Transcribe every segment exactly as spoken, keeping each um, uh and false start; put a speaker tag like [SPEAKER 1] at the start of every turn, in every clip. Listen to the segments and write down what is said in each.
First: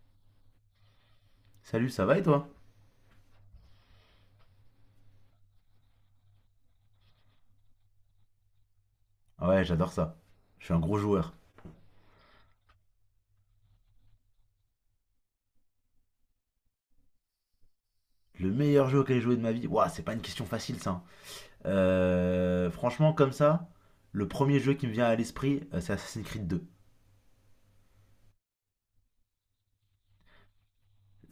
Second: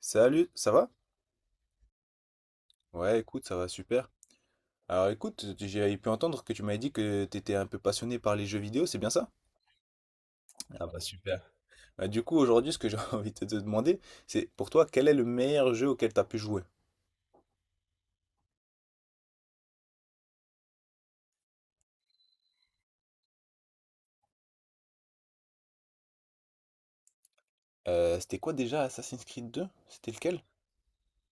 [SPEAKER 1] Salut, ça va?
[SPEAKER 2] Salut, ça va et toi?
[SPEAKER 1] Ouais, écoute, ça va super. Alors écoute, j'ai pu entendre que tu m'avais dit que t'étais un peu passionné par les jeux vidéo, c'est bien ça?
[SPEAKER 2] Ah ouais, j'adore ça. Je suis un
[SPEAKER 1] Ah
[SPEAKER 2] gros
[SPEAKER 1] bah
[SPEAKER 2] joueur.
[SPEAKER 1] super. Bah, du coup, aujourd'hui, ce que j'ai envie de te demander, c'est pour toi, quel est le meilleur jeu auquel t'as pu jouer?
[SPEAKER 2] Le meilleur jeu auquel j'ai joué de ma vie. Ouah, c'est pas une question facile ça, hein. Euh, franchement, comme ça, le premier jeu qui me vient à l'esprit, euh, c'est Assassin's Creed deux.
[SPEAKER 1] Euh, c'était quoi déjà Assassin's Creed deux? C'était lequel?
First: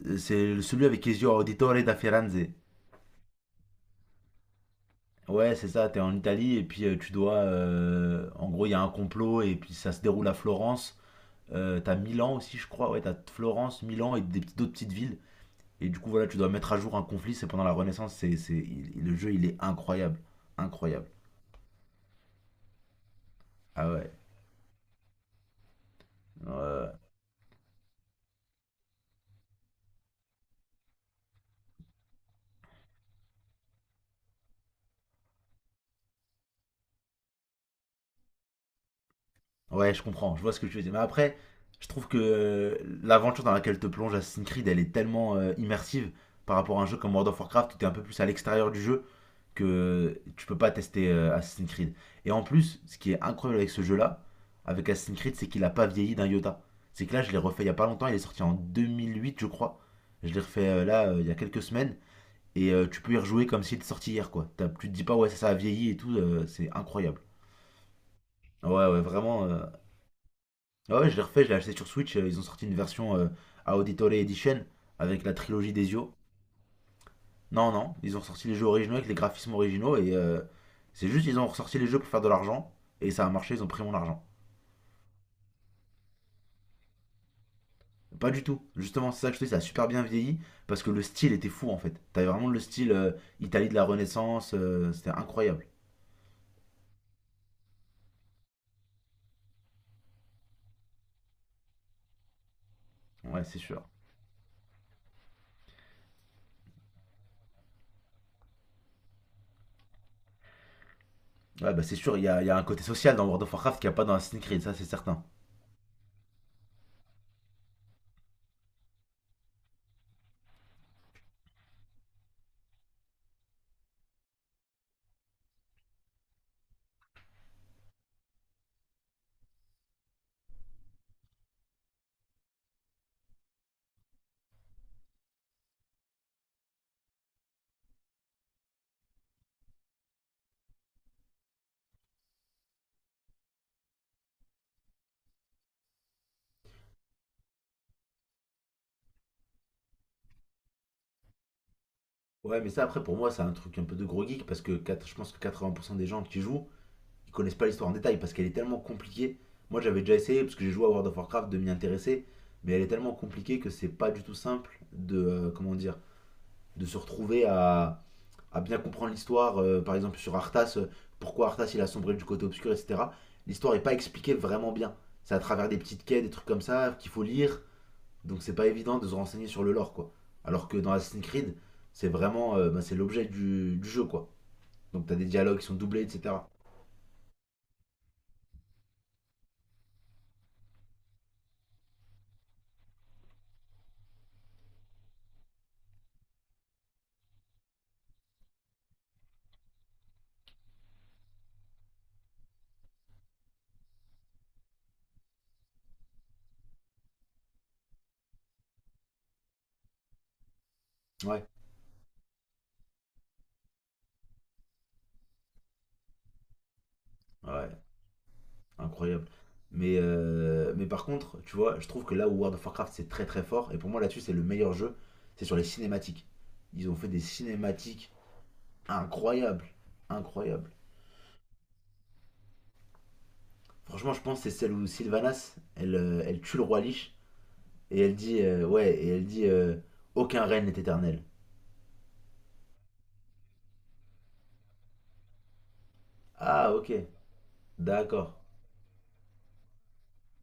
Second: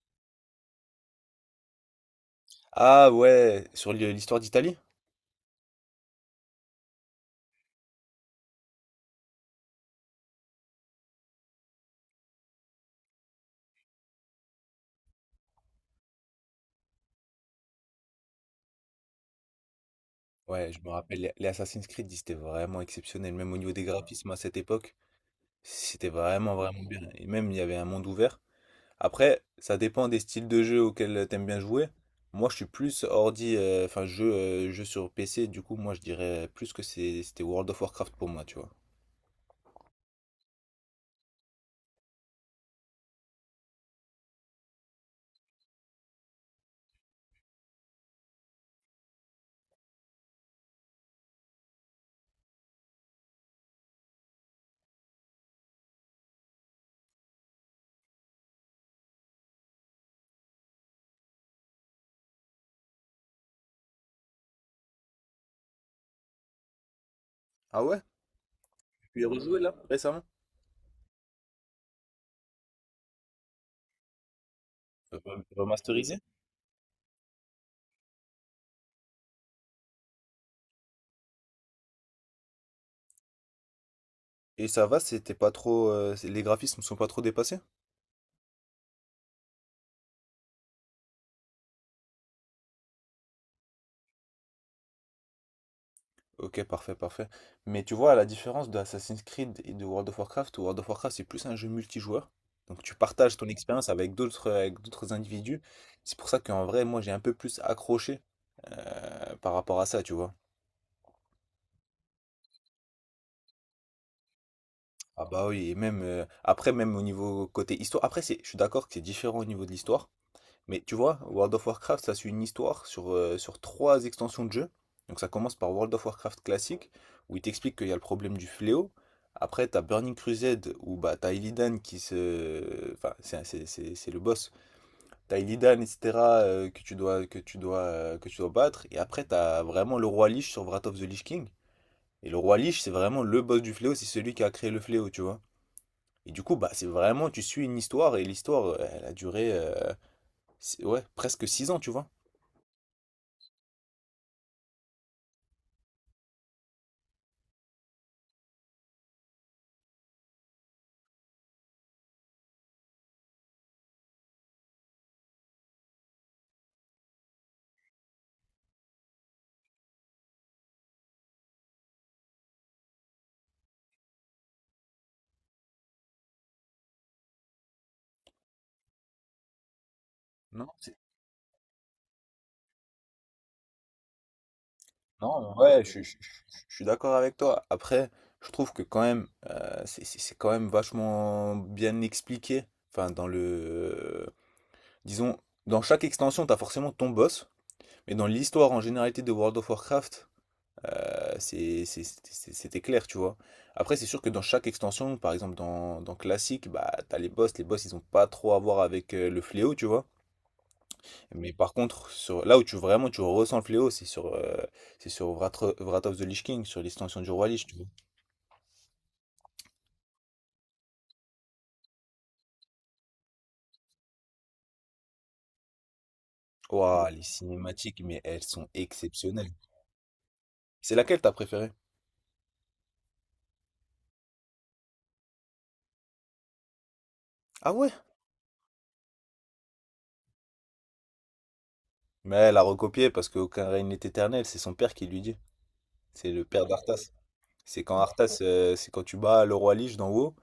[SPEAKER 2] Euh, C'est celui avec Ezio Auditore da Firenze.
[SPEAKER 1] Ah ouais, sur l'hi- l'histoire d'Italie?
[SPEAKER 2] Ouais, c'est ça, t'es en Italie et puis euh, tu dois. Euh, en gros, il y a un complot et puis ça se déroule à Florence. Euh, t'as Milan aussi, je crois. Ouais, t'as Florence, Milan et des petites- d'autres petites villes. Et du coup, voilà, tu dois mettre à jour un conflit. C'est pendant la Renaissance. C'est, c'est- il- le jeu, il est incroyable.
[SPEAKER 1] Ouais, je me
[SPEAKER 2] Incroyable.
[SPEAKER 1] rappelle, les les Assassin's Creed, ils étaient vraiment exceptionnels, même au niveau des
[SPEAKER 2] Ah ouais.
[SPEAKER 1] graphismes à cette époque. C'était vraiment, vraiment
[SPEAKER 2] Euh,
[SPEAKER 1] bien. Et même, il y avait un monde ouvert. Après, ça dépend des styles de jeu auxquels t'aimes bien jouer. Moi, je suis plus ordi, euh, enfin, jeu, euh, jeu sur P C. Du coup, moi, je dirais plus que c'est- c'était World of Warcraft pour moi, tu vois.
[SPEAKER 2] Ouais, je comprends, je vois ce que tu veux dire. Mais après, je trouve que euh, l'aventure dans laquelle te plonge Assassin's Creed, elle est tellement euh, immersive par rapport à un jeu comme World of Warcraft où t'es un peu plus à l'extérieur du jeu que euh, tu peux pas tester euh, Assassin's Creed. Et en plus, ce qui est incroyable avec ce jeu-là, avec Assassin's Creed, c'est qu'il a pas vieilli d'un iota. C'est que là, je l'ai refait il y a pas longtemps, il est sorti en deux mille huit, je crois. Je l'ai refait euh, là, euh, il y a quelques semaines. Et euh, tu peux y rejouer comme s'il était sorti hier, quoi. T'as- tu te dis pas, ouais, ça, ça a vieilli et tout, euh, c'est incroyable.
[SPEAKER 1] Ah ouais?
[SPEAKER 2] Ouais, ouais,
[SPEAKER 1] Tu y as
[SPEAKER 2] vraiment.
[SPEAKER 1] rejoué
[SPEAKER 2] euh,
[SPEAKER 1] là, récemment?
[SPEAKER 2] Ah ouais, je l'ai refait, je l'ai acheté sur Switch. euh, Ils ont sorti une version euh, à Auditore Edition
[SPEAKER 1] Euh,
[SPEAKER 2] avec la trilogie des yeux.
[SPEAKER 1] Remasterisé?
[SPEAKER 2] Non, non, ils ont sorti les jeux originaux avec les graphismes originaux et euh, c'est juste ils ont ressorti les jeux pour faire de l'argent et ça a marché, ils ont pris mon argent.
[SPEAKER 1] Et ça va, c'était pas trop, euh, c'est- les graphismes sont pas trop dépassés?
[SPEAKER 2] Pas du tout. Justement, c'est ça que je te dis, ça a super bien vieilli parce que le style était fou en fait. T'avais vraiment le style euh, Italie de la Renaissance, euh, c'était incroyable.
[SPEAKER 1] Ok, parfait, parfait. Mais tu vois, à la différence de Assassin's Creed et de World of Warcraft, World of Warcraft c'est plus un jeu multijoueur. Donc tu partages
[SPEAKER 2] Ouais,
[SPEAKER 1] ton
[SPEAKER 2] c'est sûr.
[SPEAKER 1] expérience avec d'autres avec d'autres individus. C'est pour ça qu'en vrai, moi j'ai un peu plus accroché euh, par rapport à ça, tu vois.
[SPEAKER 2] Ouais, bah c'est sûr, il y a, il y a un côté social dans World of Warcraft qu'il n'y a pas dans Assassin's Creed, ça c'est certain.
[SPEAKER 1] Ah bah oui, et même euh, après, même au niveau côté histoire. Après, c'est, je suis d'accord que c'est différent au niveau de l'histoire. Mais tu vois, World of Warcraft, ça suit une histoire sur, euh, sur trois extensions de jeu. Donc ça commence par World of Warcraft classique, où il t'explique qu'il y a le problème du fléau. Après, t'as Burning Crusade, où bah, t'as Illidan qui se. Enfin, c'est c'est- c'est- c'est le boss. T'as Illidan, et cetera, euh, que tu dois, que tu dois, euh, que tu dois battre. Et après, t'as vraiment le roi Lich sur Wrath of the Lich King. Et le roi Lich, c'est vraiment le boss du fléau, c'est celui qui a créé le fléau, tu vois. Et du coup, bah, c'est vraiment, tu suis une histoire, et l'histoire, euh, elle a duré, euh, six- ouais, presque six ans, tu vois.
[SPEAKER 2] Ouais, mais ça après pour moi c'est un truc un peu de gros geek parce que quatre- je pense que quatre-vingts pour cent des gens qui jouent ils connaissent pas l'histoire en détail parce qu'elle est tellement compliquée. Moi, j'avais déjà essayé parce que j'ai joué à World of Warcraft de m'y intéresser, mais elle est tellement compliquée que c'est pas du tout simple de euh, comment dire, de se retrouver à, à bien comprendre l'histoire. euh, par exemple, sur Arthas, euh, pourquoi Arthas il a sombré du côté obscur, et cetera. L'histoire est pas expliquée vraiment bien. C'est à travers des petites quêtes, des trucs comme ça qu'il faut lire. Donc c'est pas évident de se renseigner sur le lore quoi. Alors
[SPEAKER 1] Non,
[SPEAKER 2] que dans
[SPEAKER 1] c'est-
[SPEAKER 2] Assassin's Creed, c'est vraiment euh, bah, c'est l'objet du, du jeu quoi. Donc t'as des
[SPEAKER 1] non,
[SPEAKER 2] dialogues qui sont
[SPEAKER 1] ouais, je,
[SPEAKER 2] doublés,
[SPEAKER 1] je- je-
[SPEAKER 2] et cetera.
[SPEAKER 1] je suis d'accord avec toi. Après, je trouve que quand même, euh, c'est c'est- c'est quand même vachement bien expliqué. Enfin, dans le, disons, dans chaque extension, t'as forcément ton boss. Mais dans l'histoire en généralité de World of Warcraft, euh, c'est- c'est- c'est- c'était clair, tu vois. Après, c'est sûr que dans chaque extension, par exemple dans, dans Classic, bah, t'as les boss. Les boss, ils ont pas trop à voir avec euh, le fléau, tu vois.
[SPEAKER 2] Ouais,
[SPEAKER 1] Mais par contre, sur, là où tu vraiment tu ressens le fléau, c'est sur, euh, c'est sur Wrath, Wrath of the Lich King, sur l'extension du Roi Lich, tu
[SPEAKER 2] ouais.
[SPEAKER 1] vois.
[SPEAKER 2] Incroyable. Mais, euh, mais par contre, tu vois, je trouve que là où World of Warcraft c'est très très fort, et pour moi là-dessus c'est le meilleur jeu, c'est sur les cinématiques. Ils ont fait
[SPEAKER 1] Ouah,
[SPEAKER 2] des
[SPEAKER 1] les cinématiques,
[SPEAKER 2] cinématiques
[SPEAKER 1] mais elles sont exceptionnelles.
[SPEAKER 2] incroyables, incroyables.
[SPEAKER 1] C'est laquelle t'as préférée?
[SPEAKER 2] Franchement, je pense que c'est celle où Sylvanas, elle, euh, elle tue le roi Lich,
[SPEAKER 1] Ah ouais?
[SPEAKER 2] et elle dit, euh, ouais, et elle dit, euh, aucun règne n'est éternel.
[SPEAKER 1] Mais elle a recopié parce qu'aucun règne n'est éternel, c'est son père qui lui dit. C'est le père
[SPEAKER 2] Ah, ok,
[SPEAKER 1] d'Arthas. C'est quand
[SPEAKER 2] d'accord,
[SPEAKER 1] Arthas, euh, c'est quand tu bats le Roi Lich d'en haut,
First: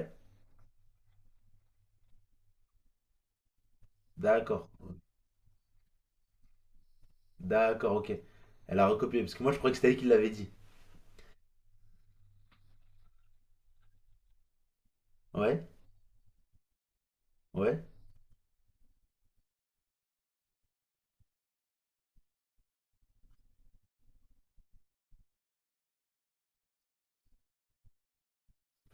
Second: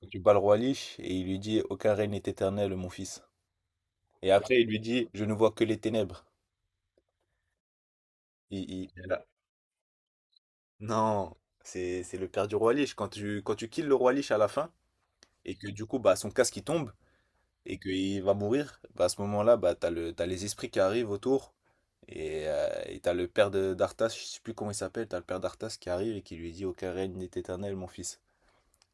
[SPEAKER 1] quand tu bats le Roi Lich, et il lui dit, aucun règne n'est éternel, mon fils. Et après, il
[SPEAKER 2] d'accord,
[SPEAKER 1] lui dit, je ne vois que les ténèbres.
[SPEAKER 2] d'accord, ok.
[SPEAKER 1] Il,
[SPEAKER 2] Elle a
[SPEAKER 1] il- elle
[SPEAKER 2] recopié,
[SPEAKER 1] a-
[SPEAKER 2] parce que moi je croyais que c'était elle qui l'avait dit.
[SPEAKER 1] Non, c'est c'est le père du Roi Lich. Quand tu, quand tu kills le Roi Lich à la fin, et
[SPEAKER 2] Ouais,
[SPEAKER 1] que du coup, bah, son casque il tombe et
[SPEAKER 2] ouais.
[SPEAKER 1] qu'il va mourir, bah, à ce moment-là, bah, t'as le, t'as les esprits qui arrivent autour et euh, et t'as le père de- d'Arthas, je sais plus comment il s'appelle, t'as le père d'Arthas qui arrive et qui lui dit, aucun règne n'est éternel, mon fils.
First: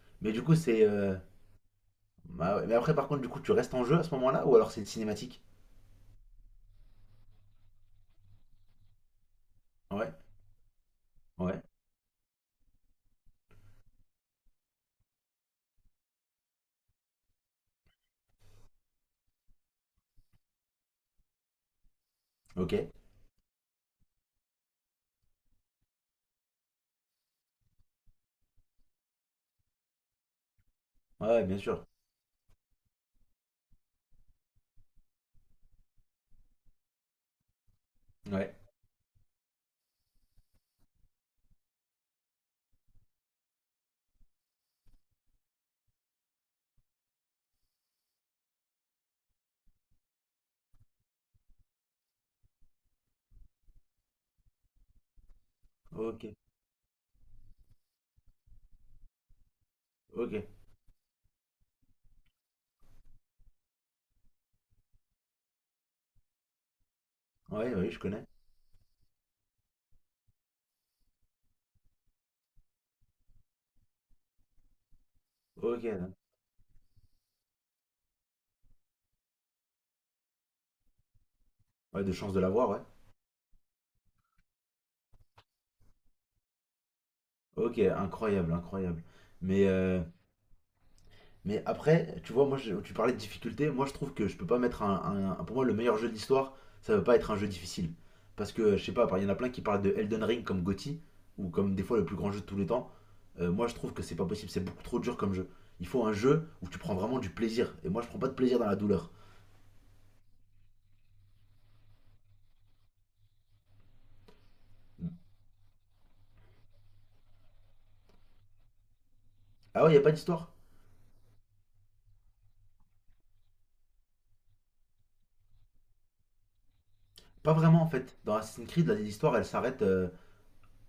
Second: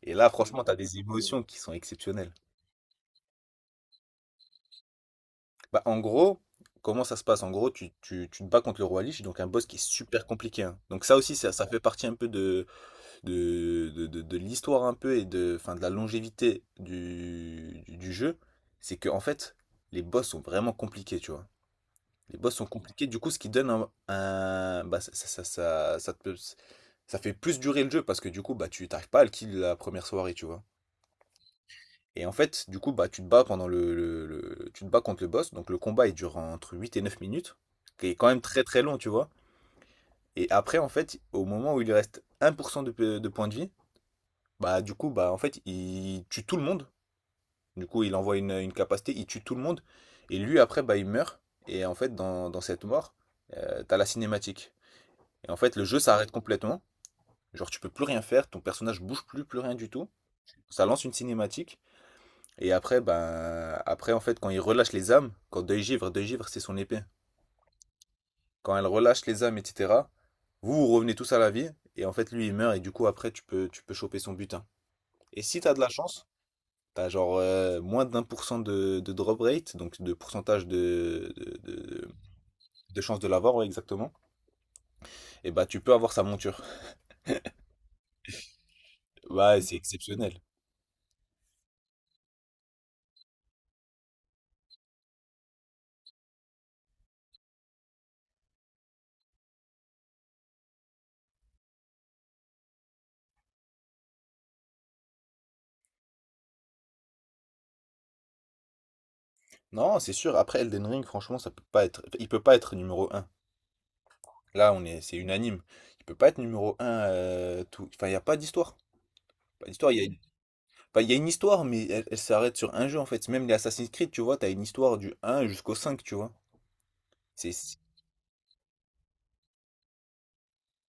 [SPEAKER 1] Et là,
[SPEAKER 2] Mais du coup,
[SPEAKER 1] franchement, t'as
[SPEAKER 2] c'est
[SPEAKER 1] des
[SPEAKER 2] euh,
[SPEAKER 1] émotions qui sont exceptionnelles.
[SPEAKER 2] Bah ouais. Mais après, par contre, du coup, tu restes en jeu à ce moment-là ou alors c'est une cinématique?
[SPEAKER 1] Bah, en gros, comment ça se passe? En gros, tu, tu, tu te bats contre le roi Lich, donc un boss qui est
[SPEAKER 2] Ouais,
[SPEAKER 1] super compliqué, hein. Donc ça aussi, ça,
[SPEAKER 2] ouais,
[SPEAKER 1] ça fait partie un peu de, de, de, de- de l'histoire un peu et de, enfin, de la longévité du, du, du jeu, c'est que en fait, les boss sont vraiment compliqués, tu vois. Les boss sont
[SPEAKER 2] ok. Ouais,
[SPEAKER 1] compliqués, du coup, ce qui donne un, un- bah, ça, ça, ça, ça, ça te- ça fait plus durer le jeu parce que du coup, bah, tu t'arrives pas à le kill la première soirée, tu vois.
[SPEAKER 2] ouais, bien sûr.
[SPEAKER 1] Et en fait, du coup, bah, tu te bats pendant le, le- le- tu te bats contre le boss, donc le combat il dure entre huit et neuf minutes, qui est quand même
[SPEAKER 2] Ouais,
[SPEAKER 1] très très long, tu vois. Et après, en fait, au moment où il lui reste un pour cent de, de points de vie, bah, du coup, bah, en fait, il tue tout le monde. Du coup, il envoie une, une capacité, il tue tout le monde. Et lui, après, bah, il meurt. Et en fait, dans, dans cette mort, euh, t'as la cinématique. Et en fait, le jeu
[SPEAKER 2] ok,
[SPEAKER 1] s'arrête complètement. Genre, tu peux plus rien faire, ton personnage bouge plus, plus rien du tout.
[SPEAKER 2] ok.
[SPEAKER 1] Ça lance une cinématique. Et après, ben, après, en fait, quand il relâche les âmes, quand Deuil Givre, Deuil Givre, c'est son épée.
[SPEAKER 2] Ouais, oui, je connais.
[SPEAKER 1] Quand elle relâche les âmes, et cetera, vous, vous revenez tous à la vie. Et en fait, lui, il meurt. Et du coup, après, tu peux, tu peux choper son butin. Et si t'as de
[SPEAKER 2] Ok,
[SPEAKER 1] la chance, t'as genre euh, moins d'un pour cent de, de drop rate, donc de pourcentage de, de,
[SPEAKER 2] ouais,
[SPEAKER 1] de,
[SPEAKER 2] de chance de l'avoir, ouais.
[SPEAKER 1] de chance de l'avoir, ouais, exactement. Et bah tu peux avoir sa monture.
[SPEAKER 2] Ok, incroyable, incroyable.
[SPEAKER 1] Ouais,
[SPEAKER 2] Mais,
[SPEAKER 1] c'est
[SPEAKER 2] euh,
[SPEAKER 1] exceptionnel.
[SPEAKER 2] Mais après, tu vois, moi, je- tu parlais de difficulté. Moi, je trouve que je peux pas mettre un, un- un- Pour moi, le meilleur jeu de l'histoire, ça veut pas être un jeu difficile. Parce que, je sais pas, il y en a plein qui parlent de Elden Ring comme G O T Y, ou comme des fois le plus grand jeu de tous les temps. Euh, moi, je trouve que c'est pas possible. C'est beaucoup trop dur comme jeu. Il faut un jeu où tu prends vraiment du plaisir. Et moi, je prends pas de plaisir dans la douleur.
[SPEAKER 1] Non, c'est sûr, après Elden Ring, franchement, ça peut pas être. Il peut pas être numéro un. Là, on est, c'est unanime. Il peut pas être numéro un. Euh, tout. Enfin, il n'y a pas d'histoire. Pas
[SPEAKER 2] Ah
[SPEAKER 1] d'histoire,
[SPEAKER 2] ouais, y a
[SPEAKER 1] il y a
[SPEAKER 2] pas d'histoire?
[SPEAKER 1] enfin, il y a une histoire, mais elle, elle s'arrête sur un jeu en fait. Même les Assassin's Creed, tu vois, t'as une histoire du un jusqu'au cinq, tu vois. C'est,
[SPEAKER 2] Pas
[SPEAKER 1] c'est-
[SPEAKER 2] vraiment, en fait. Dans Assassin's Creed, là, l'histoire, elle s'arrête, euh,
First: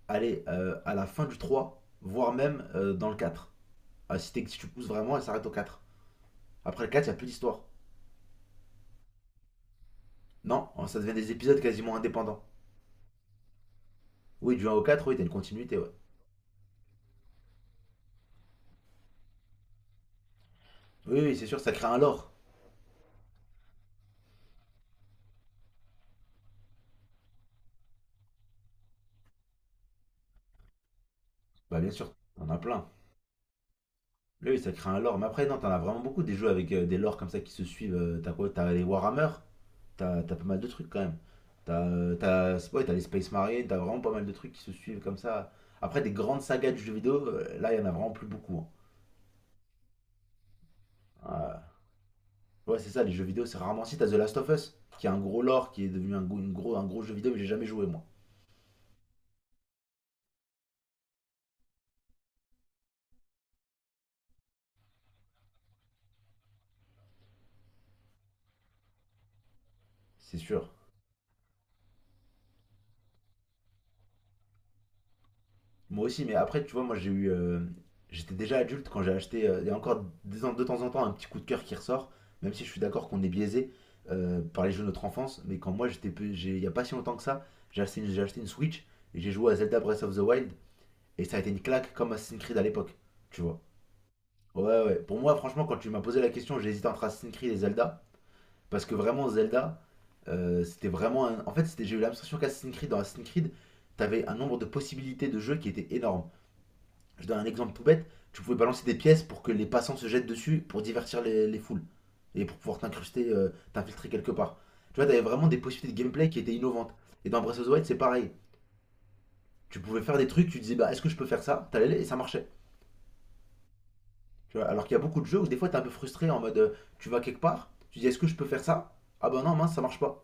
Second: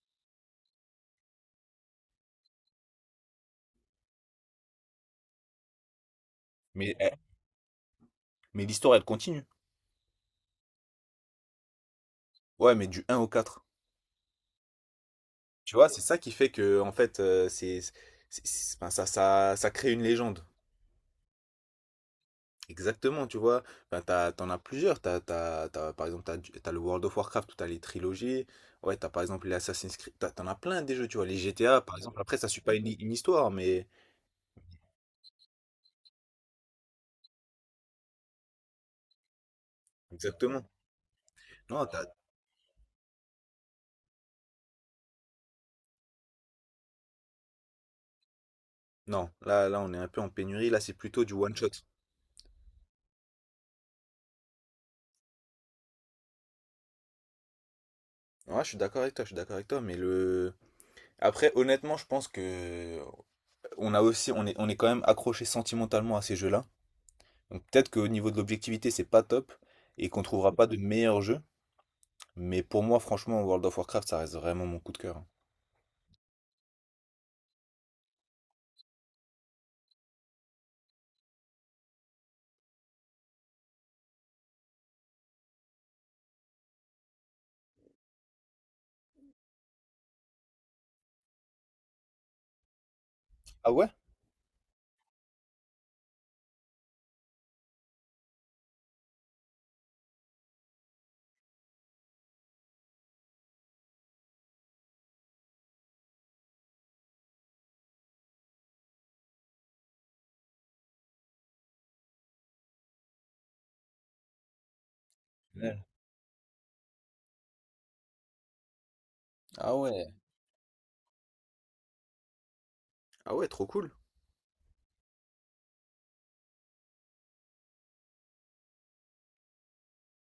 [SPEAKER 2] allez, euh, à la fin du trois, voire même euh, dans le quatre. Ah, si, t'es- si tu pousses vraiment, elle s'arrête au quatre. Après le
[SPEAKER 1] mais,
[SPEAKER 2] quatre, y a
[SPEAKER 1] elle-
[SPEAKER 2] plus d'histoire.
[SPEAKER 1] mais l'histoire, elle continue.
[SPEAKER 2] Non, oh, ça devient des épisodes quasiment indépendants.
[SPEAKER 1] Ouais, mais du un au quatre.
[SPEAKER 2] Oui, du un au quatre, oui, t'as une
[SPEAKER 1] Tu
[SPEAKER 2] continuité,
[SPEAKER 1] vois,
[SPEAKER 2] ouais.
[SPEAKER 1] c'est ça qui fait que, en fait, euh, c'est, c'est- c'est- enfin, ça, ça, ça crée une légende.
[SPEAKER 2] Oui, oui, c'est sûr, ça crée un lore.
[SPEAKER 1] Exactement, tu vois. Enfin, t'as, t'en as plusieurs. T'as, t'as, t'as- par exemple, t'as, du- t'as le World of Warcraft où t'as les trilogies. Ouais, t'as par exemple les Assassin's Creed. T'as- T'en as plein des jeux, tu vois. Les
[SPEAKER 2] Bah,
[SPEAKER 1] G T A,
[SPEAKER 2] bien
[SPEAKER 1] par
[SPEAKER 2] sûr,
[SPEAKER 1] exemple, après, ça
[SPEAKER 2] t'en as
[SPEAKER 1] suit pas une,
[SPEAKER 2] plein.
[SPEAKER 1] une histoire, mais.
[SPEAKER 2] Oui, oui, ça crée un lore. Mais après, non, t'en as vraiment beaucoup des jeux avec euh, des lores comme ça qui se suivent. euh, T'as quoi? T'as les Warhammer, t'as t'as pas mal de
[SPEAKER 1] Exactement.
[SPEAKER 2] trucs quand même.
[SPEAKER 1] Non,
[SPEAKER 2] T'as euh, t'as- ouais, t'as les Space Marines. T'as vraiment pas mal de trucs qui se suivent comme ça. Après, des grandes sagas de jeux vidéo, euh, là, il y en a vraiment plus beaucoup, hein.
[SPEAKER 1] non, là, là, on est un peu en pénurie. Là, c'est plutôt du one shot.
[SPEAKER 2] Euh, ouais, c'est ça, les jeux vidéo, c'est rarement si. T'as The Last of Us, qui a un gros lore, qui est devenu un, go- une gros, un gros jeu vidéo, mais j'ai jamais joué, moi.
[SPEAKER 1] Ouais, je suis d'accord avec toi, je suis d'accord avec toi, mais le. Après, honnêtement, je pense que on a aussi, on est, on est quand même accroché sentimentalement à ces jeux-là. Donc peut-être qu'au niveau de l'objectivité, c'est pas top et qu'on
[SPEAKER 2] C'est
[SPEAKER 1] trouvera pas
[SPEAKER 2] sûr.
[SPEAKER 1] de meilleurs jeux. Mais pour moi, franchement, World of Warcraft, ça reste vraiment mon coup de cœur, hein.
[SPEAKER 2] Moi aussi, mais après, tu vois, moi j'ai eu. Euh, J'étais déjà adulte quand j'ai acheté. euh, Il y a encore de temps de temps en temps un petit coup de cœur qui ressort, même si je suis d'accord qu'on est biaisé euh, par les jeux de notre enfance. Mais quand moi j'étais. Pe- j'ai- Il n'y a pas si longtemps que ça, j'ai acheté, une- j'ai acheté une Switch et j'ai joué à Zelda Breath of the Wild et ça a été une claque comme Assassin's Creed à l'époque, tu vois.
[SPEAKER 1] Ah ouais?
[SPEAKER 2] Ouais, ouais. Pour moi, franchement, quand tu m'as posé la question, j'ai hésité entre Assassin's Creed et Zelda parce que vraiment, Zelda, euh, c'était vraiment. un- En fait, c'était- j'ai eu l'impression qu'Assassin's Creed, dans Assassin's Creed, t'avais un nombre de possibilités de jeux qui était énorme. Je donne un exemple tout bête. Tu pouvais balancer des pièces pour que les passants se jettent dessus pour divertir les, les foules et pour pouvoir t'incruster, euh, t'infiltrer quelque part. Tu vois, t'avais vraiment des
[SPEAKER 1] Ouais.
[SPEAKER 2] possibilités de gameplay qui étaient innovantes. Et dans Breath of the Wild, c'est pareil.
[SPEAKER 1] Ah
[SPEAKER 2] Tu pouvais
[SPEAKER 1] ouais.
[SPEAKER 2] faire des trucs, tu disais, bah, est-ce que je peux faire ça? T'allais et ça marchait.
[SPEAKER 1] Ah ouais, trop cool.
[SPEAKER 2] Tu vois, alors qu'il y a beaucoup de jeux où des fois t'es un peu frustré en mode, euh, tu vas quelque part, tu dis, est-ce que je peux faire ça? Ah bah non, mince, ça marche pas.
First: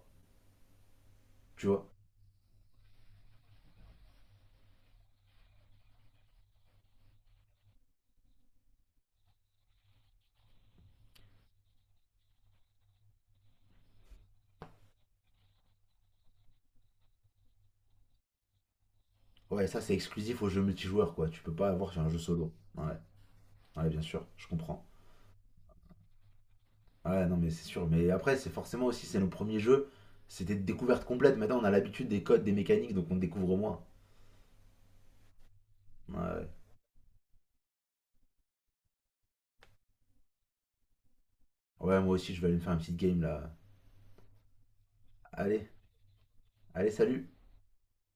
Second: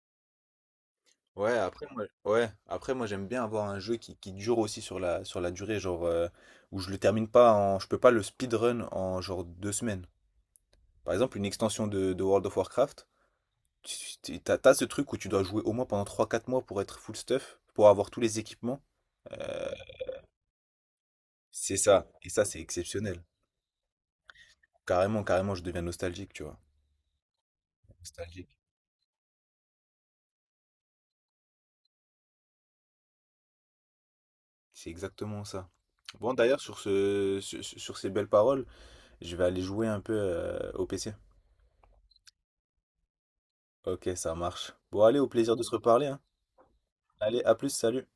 [SPEAKER 1] Ouais,
[SPEAKER 2] Tu
[SPEAKER 1] après
[SPEAKER 2] vois.
[SPEAKER 1] moi, ouais, après moi j'aime bien avoir un jeu qui, qui dure aussi sur la, sur la durée, genre euh, où je le termine pas en, je peux pas le speedrun en genre deux semaines. Par exemple, une extension de, de World of Warcraft, tu- tu- t'as, t'as ce truc où tu dois jouer au moins pendant trois quatre mois pour être full stuff, pour avoir tous les équipements.
[SPEAKER 2] Ouais,
[SPEAKER 1] Euh,
[SPEAKER 2] ça c'est exclusif aux jeux multijoueurs, quoi. Tu peux pas
[SPEAKER 1] c'est
[SPEAKER 2] avoir sur
[SPEAKER 1] ça,
[SPEAKER 2] un jeu
[SPEAKER 1] et ça
[SPEAKER 2] solo.
[SPEAKER 1] c'est
[SPEAKER 2] Ouais,
[SPEAKER 1] exceptionnel.
[SPEAKER 2] ouais, bien sûr, je comprends.
[SPEAKER 1] Carrément, carrément, je deviens nostalgique, tu vois.
[SPEAKER 2] Ouais, non, mais c'est sûr. Mais après, c'est
[SPEAKER 1] Nostalgique.
[SPEAKER 2] forcément aussi, c'est nos premiers jeux. C'était de découverte complète. Maintenant, on a l'habitude des codes, des mécaniques, donc on découvre moins.
[SPEAKER 1] C'est exactement ça.
[SPEAKER 2] Ouais,
[SPEAKER 1] Bon,
[SPEAKER 2] ouais.
[SPEAKER 1] d'ailleurs, sur ce, sur, sur ces belles paroles, je vais aller jouer un peu euh, au P C.
[SPEAKER 2] Ouais, moi aussi, je vais aller me faire une petite game là.
[SPEAKER 1] Ok, ça marche. Bon, allez, au plaisir de
[SPEAKER 2] Allez,
[SPEAKER 1] se reparler, hein.
[SPEAKER 2] allez, salut!
[SPEAKER 1] Allez, à plus, salut.